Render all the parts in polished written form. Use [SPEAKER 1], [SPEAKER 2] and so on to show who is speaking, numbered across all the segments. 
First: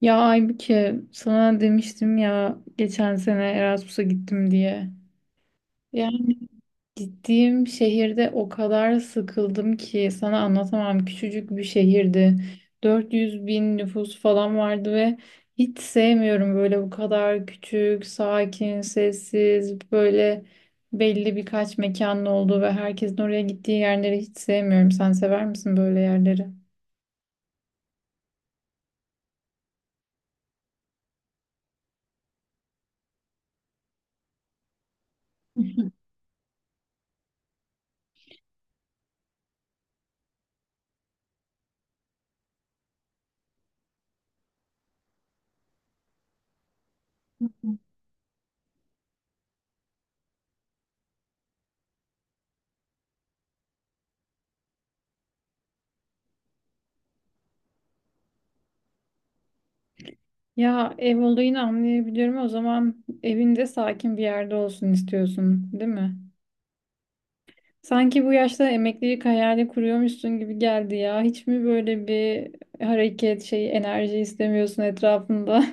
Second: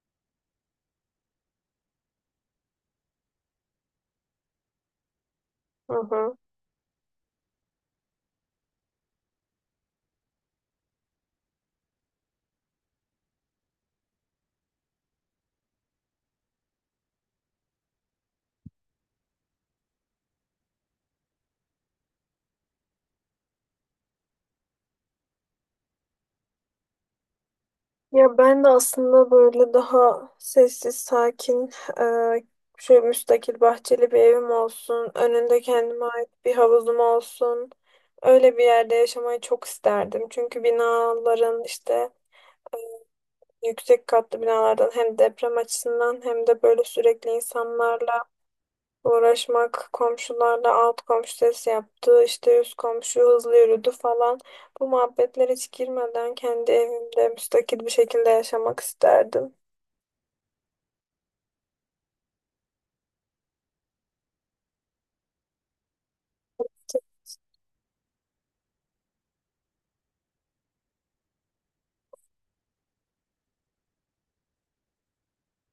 [SPEAKER 1] Ya Aybüke sana demiştim ya geçen sene Erasmus'a gittim diye.
[SPEAKER 2] Hı hı.
[SPEAKER 1] Yani gittiğim şehirde o kadar sıkıldım ki sana anlatamam. Küçücük bir şehirdi. 400 bin nüfus falan vardı ve hiç sevmiyorum böyle bu kadar küçük, sakin, sessiz, böyle belli birkaç mekanın olduğu ve herkesin oraya gittiği yerleri hiç sevmiyorum. Sen sever misin böyle yerleri?
[SPEAKER 2] Ya ben de aslında böyle daha sessiz, sakin, eee şöyle müstakil bahçeli bir evim olsun, önünde kendime ait bir havuzum olsun. Öyle bir yerde yaşamayı çok isterdim. Çünkü binaların işte yüksek katlı binalardan hem deprem açısından hem de böyle sürekli insanlarla uğraşmak, komşularla alt komşu ses yaptı, işte üst komşu hızlı yürüdü falan. Bu muhabbetlere hiç girmeden kendi evimde müstakil bir şekilde yaşamak isterdim.
[SPEAKER 1] Ya ev olayını anlayabiliyorum. O zaman evinde sakin bir yerde olsun istiyorsun, değil mi? Sanki bu yaşta emeklilik hayali kuruyormuşsun gibi geldi ya. Hiç mi böyle bir hareket, şey, enerji istemiyorsun etrafında?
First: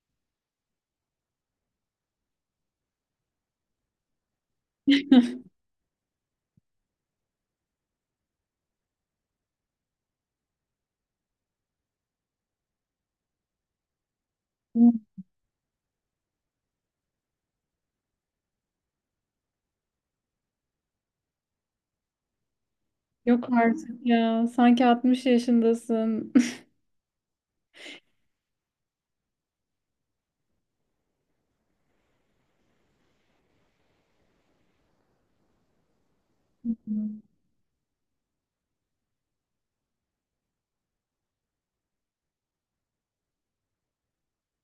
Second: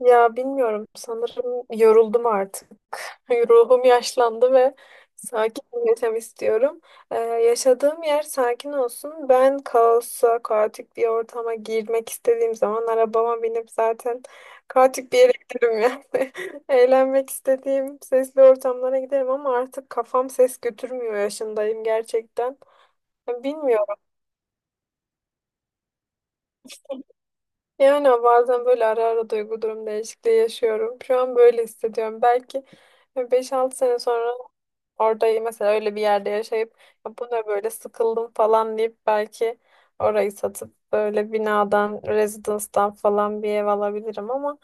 [SPEAKER 2] Ya bilmiyorum, sanırım yoruldum artık. Ruhum yaşlandı ve sakin bir yaşam istiyorum. Yaşadığım yer sakin olsun. Ben kaosa, kaotik bir ortama girmek istediğim zaman arabama binip zaten kaotik bir yere giderim yani. Eğlenmek istediğim sesli ortamlara giderim ama artık kafam ses götürmüyor yaşındayım gerçekten.
[SPEAKER 1] Yok
[SPEAKER 2] Bilmiyorum.
[SPEAKER 1] artık ya. Sanki 60 yaşındasın.
[SPEAKER 2] Yani bazen böyle ara ara duygu durum değişikliği yaşıyorum. Şu an böyle hissediyorum. Belki beş altı sene sonra orada mesela öyle bir yerde yaşayıp "Ya bu ne böyle, sıkıldım" falan deyip belki orayı satıp böyle binadan, rezidanstan falan bir ev alabilirim, ama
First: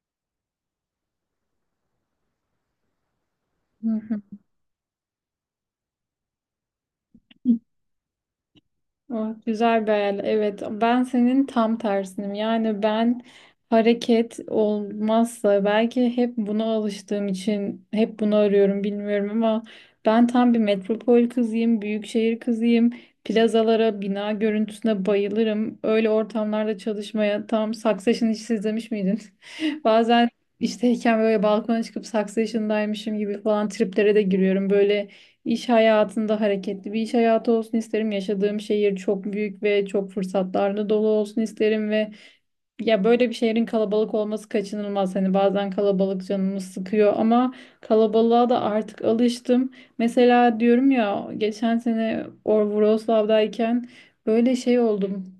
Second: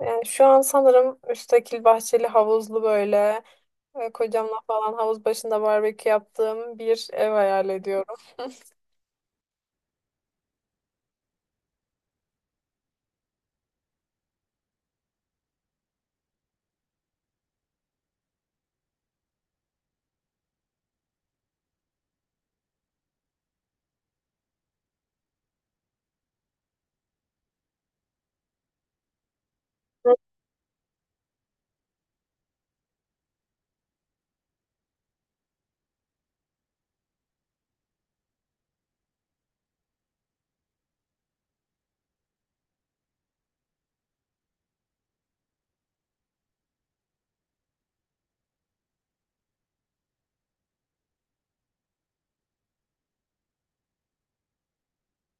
[SPEAKER 2] yani şu an sanırım müstakil bahçeli havuzlu böyle
[SPEAKER 1] Hı hı.
[SPEAKER 2] kocamla falan havuz başında barbekü yaptığım bir ev hayal ediyorum.
[SPEAKER 1] Ah, güzel bir hayal. Evet, ben senin tam tersinim. Yani ben hareket olmazsa belki hep buna alıştığım için hep bunu arıyorum bilmiyorum ama ben tam bir metropol kızıyım, büyük şehir kızıyım. Plazalara, bina görüntüsüne bayılırım. Öyle ortamlarda çalışmaya tam Succession'ı hiç izlemiş miydin? Bazen işteyken böyle balkona çıkıp Succession'daymışım gibi falan triplere de giriyorum. Böyle İş hayatında hareketli bir iş hayatı olsun isterim. Yaşadığım şehir çok büyük ve çok fırsatlarla dolu olsun isterim ve ya böyle bir şehrin kalabalık olması kaçınılmaz. Hani bazen kalabalık canımı sıkıyor ama kalabalığa da artık alıştım. Mesela diyorum ya geçen sene Wrocław'dayken böyle şey oldum.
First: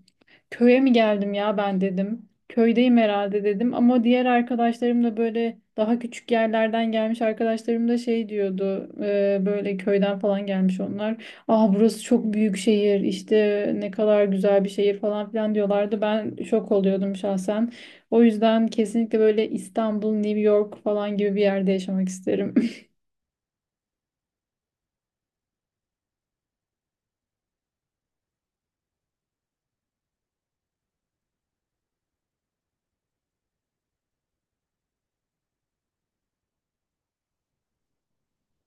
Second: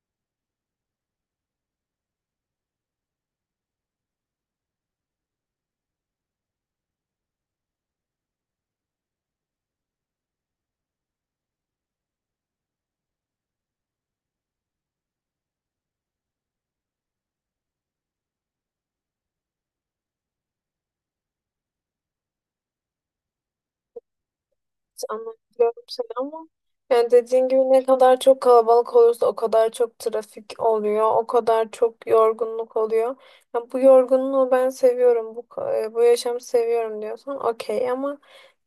[SPEAKER 1] Köye mi geldim ya ben dedim. Köydeyim herhalde dedim ama diğer arkadaşlarım da böyle daha küçük yerlerden gelmiş arkadaşlarım da şey diyordu böyle köyden falan gelmiş onlar. Ah burası çok büyük şehir işte ne kadar güzel bir şehir falan filan diyorlardı. Ben şok oluyordum şahsen. O yüzden kesinlikle böyle İstanbul, New York falan gibi bir yerde yaşamak isterim.
[SPEAKER 2] Anlayabiliyorum seni ama yani dediğin gibi ne kadar çok kalabalık olursa o kadar çok trafik oluyor, o kadar çok yorgunluk oluyor. Ya "bu yorgunluğu ben seviyorum, bu yaşamı seviyorum" diyorsan okey, ama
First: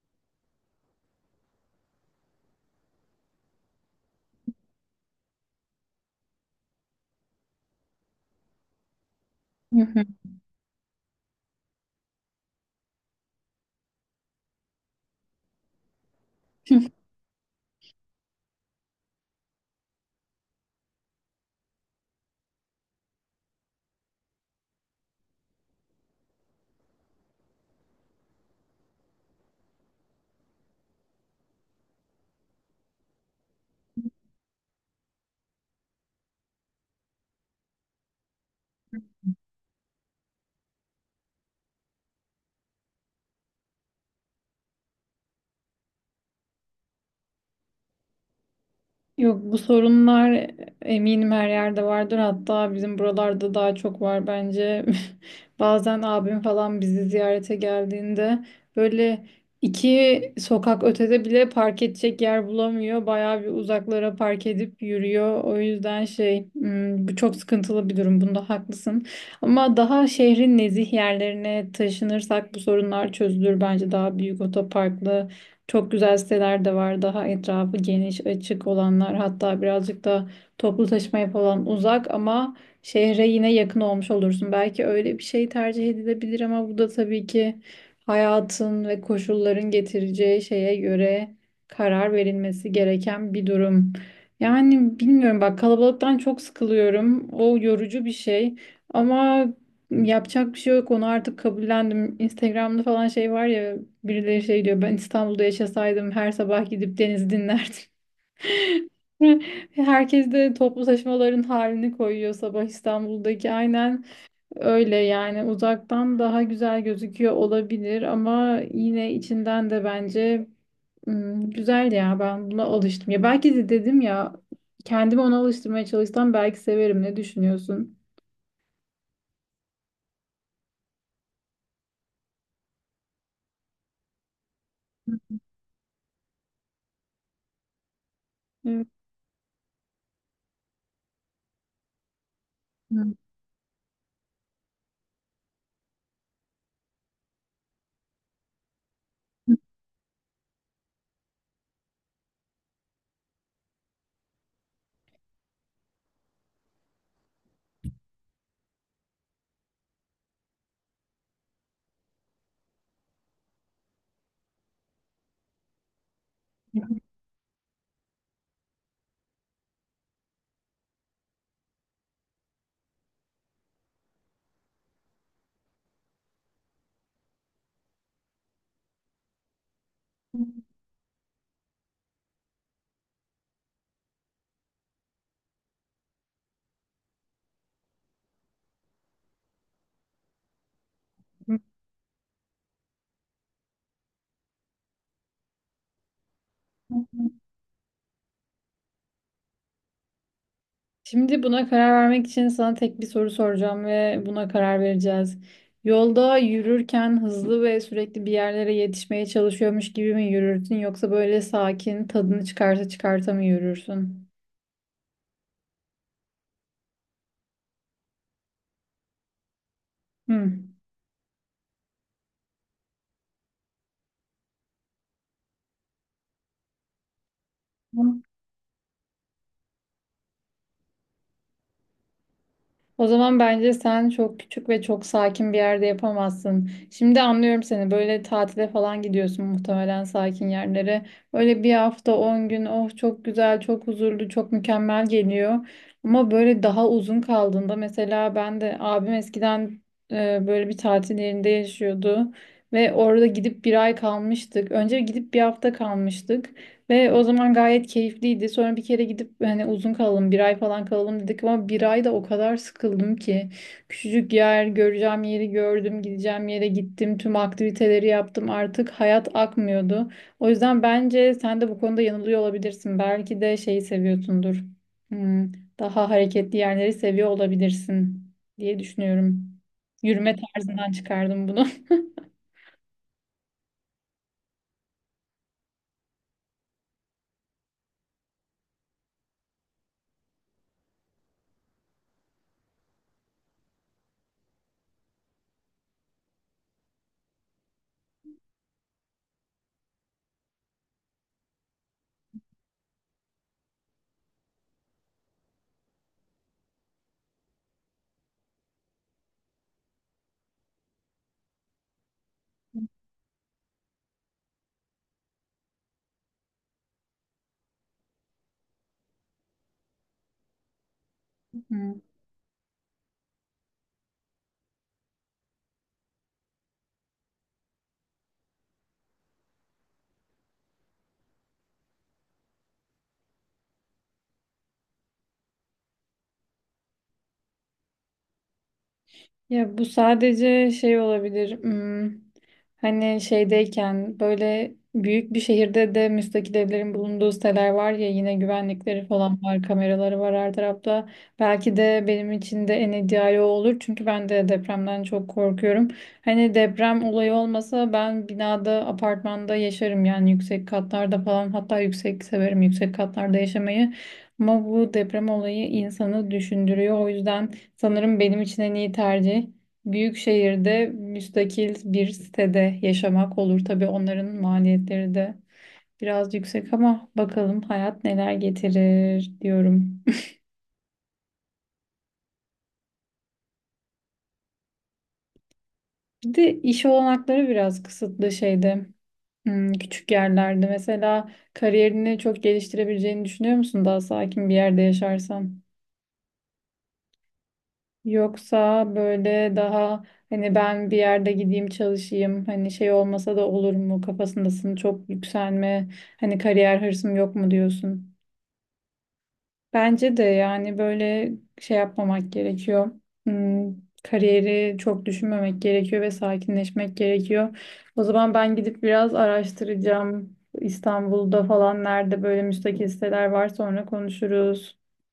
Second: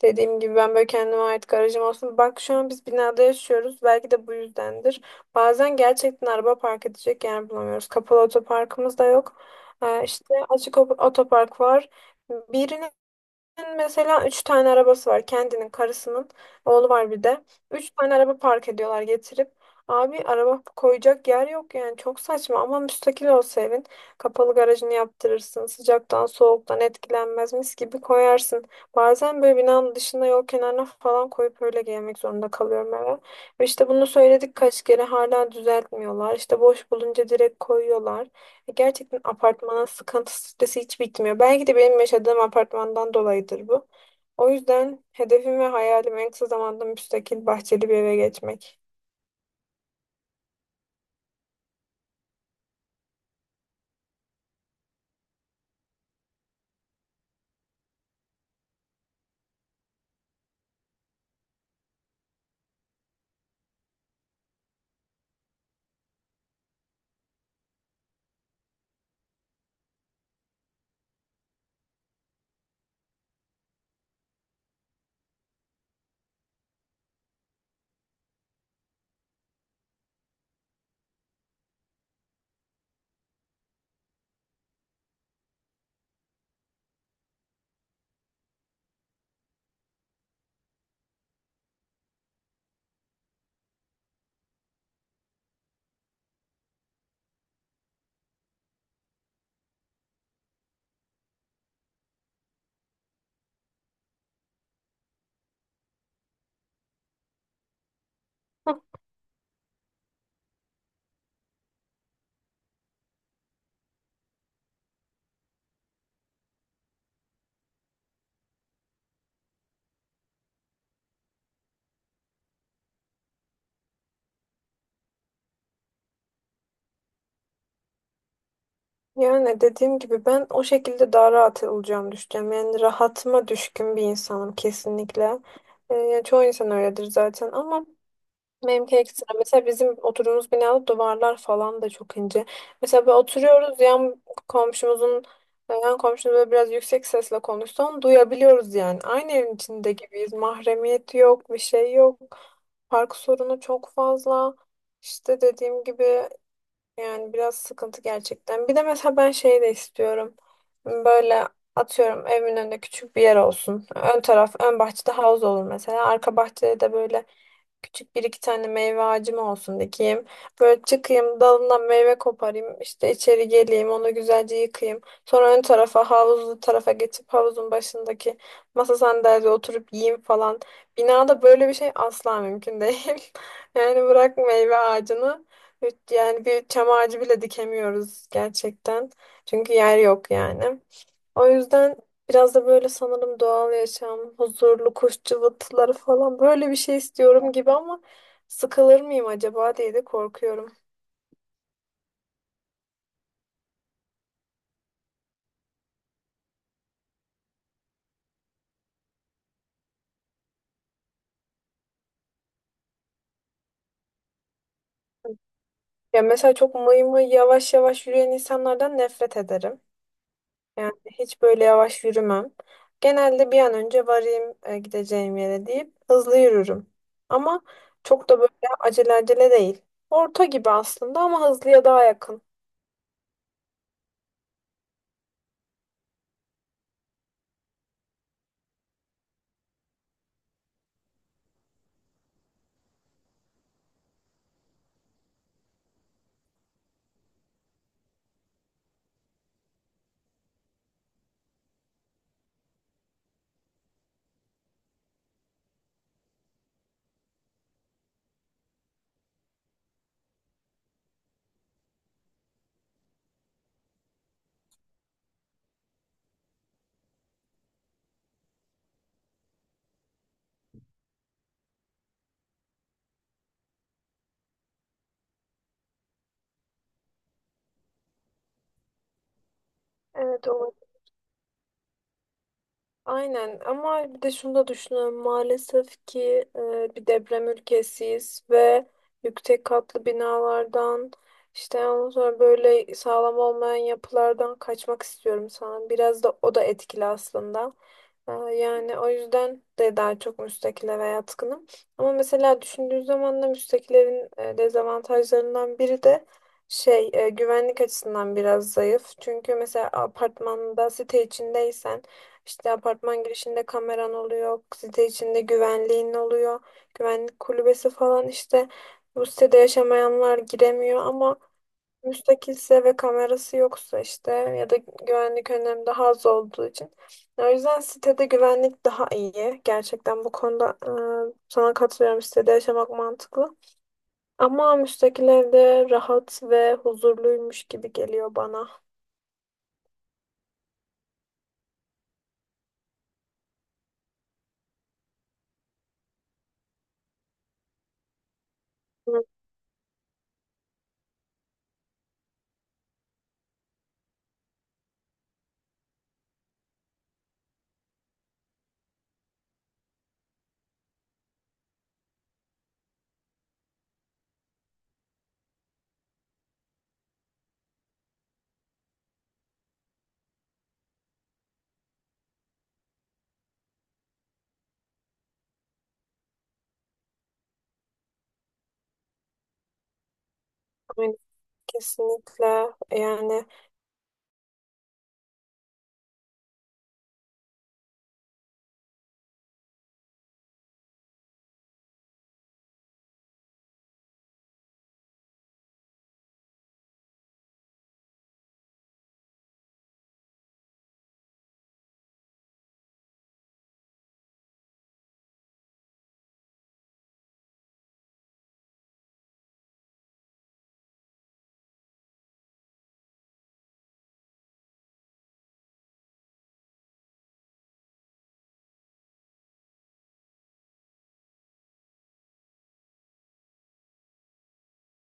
[SPEAKER 2] dediğim gibi ben böyle kendime ait garajım olsun. Bak şu an biz binada yaşıyoruz, belki de bu yüzdendir. Bazen gerçekten araba park edecek yer bulamıyoruz. Kapalı otoparkımız da yok. İşte açık otopark var. Birine, mesela üç tane arabası var, kendinin, karısının, oğlu var bir de. Üç tane araba park ediyorlar getirip. Abi, araba koyacak yer yok yani, çok saçma. Ama müstakil olsa evin kapalı garajını yaptırırsın, sıcaktan soğuktan etkilenmez, mis gibi koyarsın. Bazen böyle binanın dışında yol kenarına falan koyup öyle gelmek zorunda kalıyorum eve. Ve işte bunu söyledik kaç kere, hala düzeltmiyorlar. İşte boş bulunca direkt koyuyorlar. Gerçekten apartmanın sıkıntı stresi hiç bitmiyor. Belki de benim yaşadığım apartmandan dolayıdır bu. O yüzden hedefim ve hayalim en kısa zamanda müstakil bahçeli bir eve geçmek.
[SPEAKER 1] Yok, bu sorunlar eminim her yerde vardır. Hatta bizim buralarda daha çok var bence. Bazen abim falan bizi ziyarete geldiğinde böyle iki sokak ötede bile park edecek yer bulamıyor. Bayağı bir uzaklara park edip yürüyor. O yüzden şey bu çok sıkıntılı bir durum. Bunda haklısın. Ama daha şehrin nezih yerlerine taşınırsak bu sorunlar çözülür bence, daha büyük otoparklı çok güzel siteler de var. Daha etrafı geniş, açık olanlar. Hatta birazcık da toplu taşımaya falan uzak ama şehre yine yakın olmuş olursun. Belki öyle bir şey tercih edilebilir ama bu da tabii ki hayatın ve koşulların getireceği şeye göre karar verilmesi gereken bir durum. Yani bilmiyorum, bak, kalabalıktan çok sıkılıyorum. O yorucu bir şey. Ama yapacak bir şey yok, onu artık kabullendim. Instagram'da falan şey var ya, birileri şey diyor: ben İstanbul'da yaşasaydım her sabah gidip denizi dinlerdim.
[SPEAKER 2] Hı.
[SPEAKER 1] Herkes de toplu taşımaların halini koyuyor sabah İstanbul'daki, aynen öyle. Yani uzaktan daha güzel gözüküyor olabilir ama yine içinden de bence güzel ya, ben buna alıştım. Ya belki de, dedim ya, kendimi ona alıştırmaya çalışsam belki severim, ne düşünüyorsun?
[SPEAKER 2] Yani dediğim gibi ben o şekilde daha rahat olacağımı düşünüyorum. Yani rahatıma düşkün bir insanım kesinlikle. Yani çoğu insan öyledir zaten ama benimki ekstra. Mesela bizim oturduğumuz binada duvarlar falan da çok ince. Mesela böyle oturuyoruz, komşumuzun yan komşumuz böyle biraz yüksek sesle konuşsa onu duyabiliyoruz yani. Aynı evin içinde gibiyiz. Mahremiyet yok, bir şey yok. Park sorunu çok fazla. İşte dediğim gibi yani biraz sıkıntı gerçekten. Bir de mesela ben şey de istiyorum. Böyle, atıyorum, evimin önünde küçük bir yer olsun. Ön taraf, ön bahçede havuz olur mesela. Arka bahçede de böyle küçük bir iki tane meyve ağacım olsun, dikeyim. Böyle çıkayım dalından meyve koparayım, işte içeri geleyim onu güzelce yıkayayım. Sonra ön tarafa, havuzlu tarafa geçip havuzun başındaki masa sandalyede oturup yiyeyim falan. Binada böyle bir şey asla mümkün değil. Yani bırak meyve ağacını, yani bir çam ağacı bile dikemiyoruz gerçekten. Çünkü yer yok yani. O yüzden biraz da böyle sanırım doğal yaşam, huzurlu kuş cıvıltıları falan böyle bir şey
[SPEAKER 1] Evet.
[SPEAKER 2] istiyorum gibi, ama sıkılır mıyım acaba diye de korkuyorum.
[SPEAKER 1] Şimdi buna karar vermek için sana tek bir soru soracağım ve buna karar vereceğiz. Yolda yürürken hızlı ve sürekli bir yerlere yetişmeye çalışıyormuş gibi mi yürürsün yoksa böyle sakin tadını çıkarsa çıkarta mı yürürsün?
[SPEAKER 2] Ya mesela çok mıy mıy yavaş yavaş yürüyen insanlardan nefret ederim.
[SPEAKER 1] Hmm.
[SPEAKER 2] Yani hiç böyle yavaş yürümem. Genelde bir an önce varayım gideceğim yere deyip hızlı yürürüm. Ama çok da böyle acele acele değil. Orta gibi aslında ama hızlıya daha yakın.
[SPEAKER 1] O zaman bence sen çok küçük ve çok sakin bir yerde yapamazsın. Şimdi anlıyorum seni. Böyle tatile falan gidiyorsun muhtemelen, sakin yerlere. Böyle bir hafta, 10 gün, oh, çok güzel, çok huzurlu, çok mükemmel geliyor. Ama böyle daha uzun kaldığında... Mesela ben de, abim eskiden böyle bir tatil yerinde yaşıyordu ve orada gidip bir ay kalmıştık. Önce gidip bir hafta kalmıştık. Ve o zaman gayet keyifliydi. Sonra bir kere gidip, hani uzun kalalım, bir ay falan kalalım dedik, ama bir ay da o kadar sıkıldım ki. Küçücük yer, göreceğim yeri gördüm, gideceğim yere gittim, tüm aktiviteleri yaptım. Artık hayat akmıyordu. O yüzden bence sen de bu konuda yanılıyor olabilirsin. Belki de şeyi seviyorsundur. Hmm, daha hareketli yerleri seviyor olabilirsin diye düşünüyorum. Yürüme
[SPEAKER 2] Evet, o
[SPEAKER 1] tarzından çıkardım bunu.
[SPEAKER 2] aynen. Ama bir de şunu da düşünüyorum, maalesef ki bir deprem ülkesiyiz ve yüksek katlı binalardan, işte ondan sonra böyle sağlam olmayan yapılardan kaçmak istiyorum sanırım. Biraz da o da etkili aslında. Yani o yüzden de daha çok müstakile veya yatkınım. Ama mesela düşündüğün zaman da müstakillerin dezavantajlarından biri de güvenlik açısından biraz zayıf. Çünkü mesela apartmanda, site içindeysen, işte apartman girişinde kameran oluyor, site içinde güvenliğin oluyor, güvenlik kulübesi falan, işte bu sitede yaşamayanlar giremiyor. Ama müstakilse ve kamerası yoksa, işte, ya da güvenlik önlemi daha az olduğu için. O yüzden sitede güvenlik daha iyi. Gerçekten bu konuda sana katılıyorum. Sitede yaşamak mantıklı. Ama müstakil evde rahat ve huzurluymuş gibi geliyor bana.
[SPEAKER 1] Ya bu sadece şey olabilir. Hani şeydeyken, böyle büyük bir şehirde de müstakil evlerin bulunduğu siteler var ya, yine güvenlikleri
[SPEAKER 2] Hı,
[SPEAKER 1] falan var, kameraları var her tarafta. Belki de benim için de en ideali o olur. Çünkü ben de depremden çok korkuyorum. Hani deprem olayı olmasa ben binada, apartmanda yaşarım yani, yüksek katlarda falan. Hatta yüksek severim, yüksek katlarda yaşamayı. Ama bu deprem olayı insanı düşündürüyor. O yüzden sanırım benim için en iyi tercih büyük şehirde müstakil bir sitede yaşamak olur. Tabii onların maliyetleri de biraz yüksek, ama bakalım hayat neler getirir diyorum.
[SPEAKER 2] aynen. Kesinlikle yani
[SPEAKER 1] Bir de iş olanakları biraz kısıtlı şeyde, küçük yerlerde. Mesela kariyerini çok geliştirebileceğini düşünüyor musun daha sakin bir yerde yaşarsan? Yoksa böyle daha, hani, ben bir yerde gideyim çalışayım, hani şey olmasa da olur mu kafasındasın, çok yükselme, hani kariyer hırsım yok mu diyorsun? Bence de yani böyle şey yapmamak gerekiyor. Hmm, kariyeri çok düşünmemek gerekiyor ve sakinleşmek gerekiyor. O zaman ben gidip biraz araştıracağım. İstanbul'da falan nerede böyle müstakil siteler var, sonra konuşuruz.